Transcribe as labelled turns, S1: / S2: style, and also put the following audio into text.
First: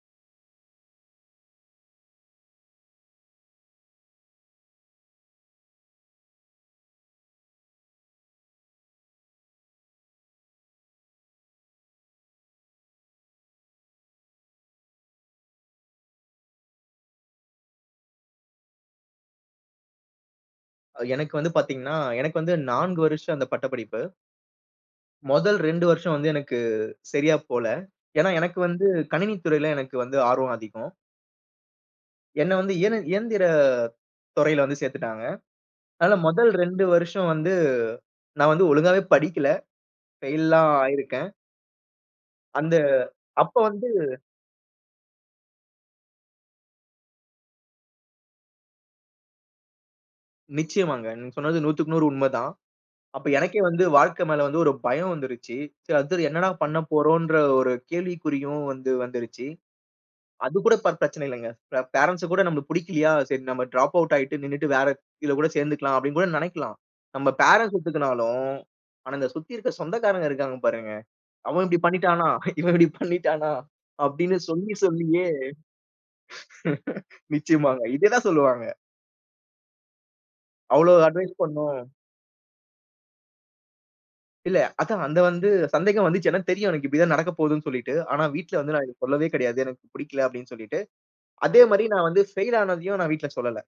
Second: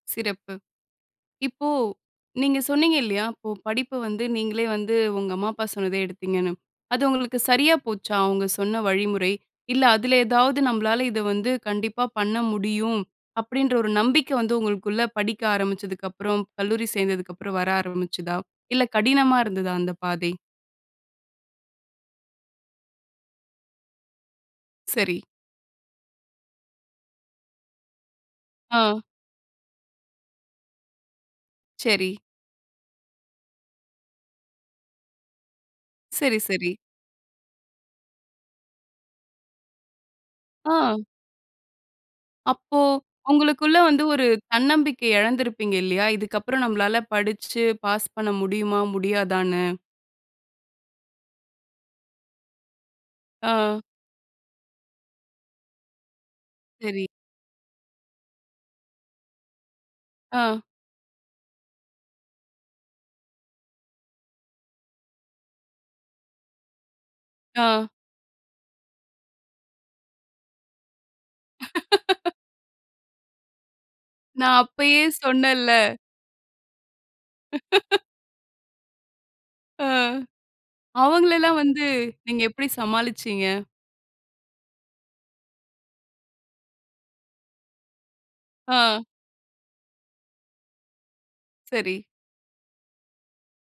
S1: சிறப்பு! இப்போ நீங்க சொன்னீங்க இல்லயா! இப்போ படிப்ப வந்து நீங்களே வந்து உங்க அம்மா, அப்பா சொன்னதே எடுத்தீங்கன்னு. அது உங்களுக்கு சரியா போச்சா? அவுங்க சொன்ன வழிமுறை? இல்ல, அதுல ஏதாவது, "நம்பளால இத வந்து கண்டிப்பா பண்ண முடியும்." அப்பிடீன்ற ஒரு நம்பிக்கை வந்து உங்களுக்குள்ள படிக்க ஆரம்பிச்சதுக்கப்புறம், கல்லூரி சேர்ந்ததுக்கப்புறம் வர ஆரம்பிச்சுதா? இல்ல, கடினமா இருந்ததா அந்த பாதை?
S2: அ எனக்கு வந்து பாத்தீங்கன்னா, எனக்கு வந்து 4 வருஷம் அந்த பட்டப்படிப்பு.
S1: சரி.
S2: மொதல் 2 வருஷம் வந்து எனக்கு சரியா போல. ஏன்னா, எனக்கு வந்து
S1: ஆ.
S2: கணினித் துறையில எனக்கு வந்து ஆர்வம் அதிகம்.
S1: சரி.
S2: என்ன வந்து இயன இயந்திர துறையில வந்து சேர்த்துட்டாங்க. அதனால
S1: சரி,
S2: முதல்
S1: சரி.
S2: 2 வருஷம் வந்து, நான் வந்து ஒழுங்காவே படிக்கல ஃபெயில்லாம்
S1: ஆ.
S2: ஆயிருக்கேன். அந்த,
S1: அப்போ
S2: அப்ப
S1: உங்களுக்குள்ள
S2: வந்து
S1: வந்து ஒரு தன்னம்பிக்கை இழந்திருப்பீங்க இல்லயா! இதுக்கப்பறம் நம்மளால படிச்சு பாஸ் பண்ண முடியுமா! முடியாதான்னு.
S2: நிச்சயமாங்க. நீங்க சொன்னது 100 க்கு 100 உண்மதான். அப்ப எனக்கே
S1: ஆ.
S2: வந்து வாழ்க்கை மேல வந்து ஒரு பயம் வந்துருச்சு. சரி அடுத்தது என்னடா பண்ண
S1: சரி.
S2: போறோம்ன்ற ஒரு கேள்விக்குறியும் வந்து வந்துருச்சு. அது
S1: ஆ.
S2: கூட ப பிரச்சனை இல்வங்க. பே ஃபேரண்ட்ஸு கூட நம்பளுக்கு புடிக்கலயா? "சரி, நம்ம டிராப் அவுட் ஆயிட்டு நின்னுட்டு வேற இதுல கூட சேர்ந்துக்கலாம்." அப்பிடீன்னு கூட நெனைக்கலாம். நம்ம ஃபேரன்ட்ஸ்
S1: ஆ.
S2: ஒத்துக்குனாலும், ஆனா, இத சுத்தி இருக்க சொந்தக்காரங்க இருக்காங்க பாருங்க. "அவன் இப்பிடி பண்ணிட்டானா? இவன் இப்பிடி பண்ணிட்டானா?" அப்பிடீன்னு
S1: நான்
S2: சொல்லி
S1: அப்பயே
S2: சொல்லியே
S1: சொன்னேன்ல.
S2: நிச்சயமாங்க. இதுதான் சொல்லுவாங்க.
S1: அ,
S2: அவ்ளோ
S1: அவுங்கள
S2: அட்வைஸ்
S1: எல்லாம்
S2: பண்ணோம்.
S1: வந்து நீங்க எப்பிடி சமாளிச்சீங்க?
S2: இல்ல, அதான் அந்த வந்து சந்தேகம் வந்துச்சு. ஏன்னா தெரியும் எனக்கு, இப்பிடி தான் நடக்க போகுதுன்னு சொல்லீட்டு. ஆனா, வீட்ல வந்து நான் இது
S1: ஆ.
S2: சொல்லவே கிடையாது. "எனக்கு புடிக்கல" அப்பிடீன்னு சொல்லிட்டு. அதேமாரி,
S1: சரி.
S2: நான் வந்து ஃபெயில் ஆனதையும் நான் வீட்ல சொல்லல.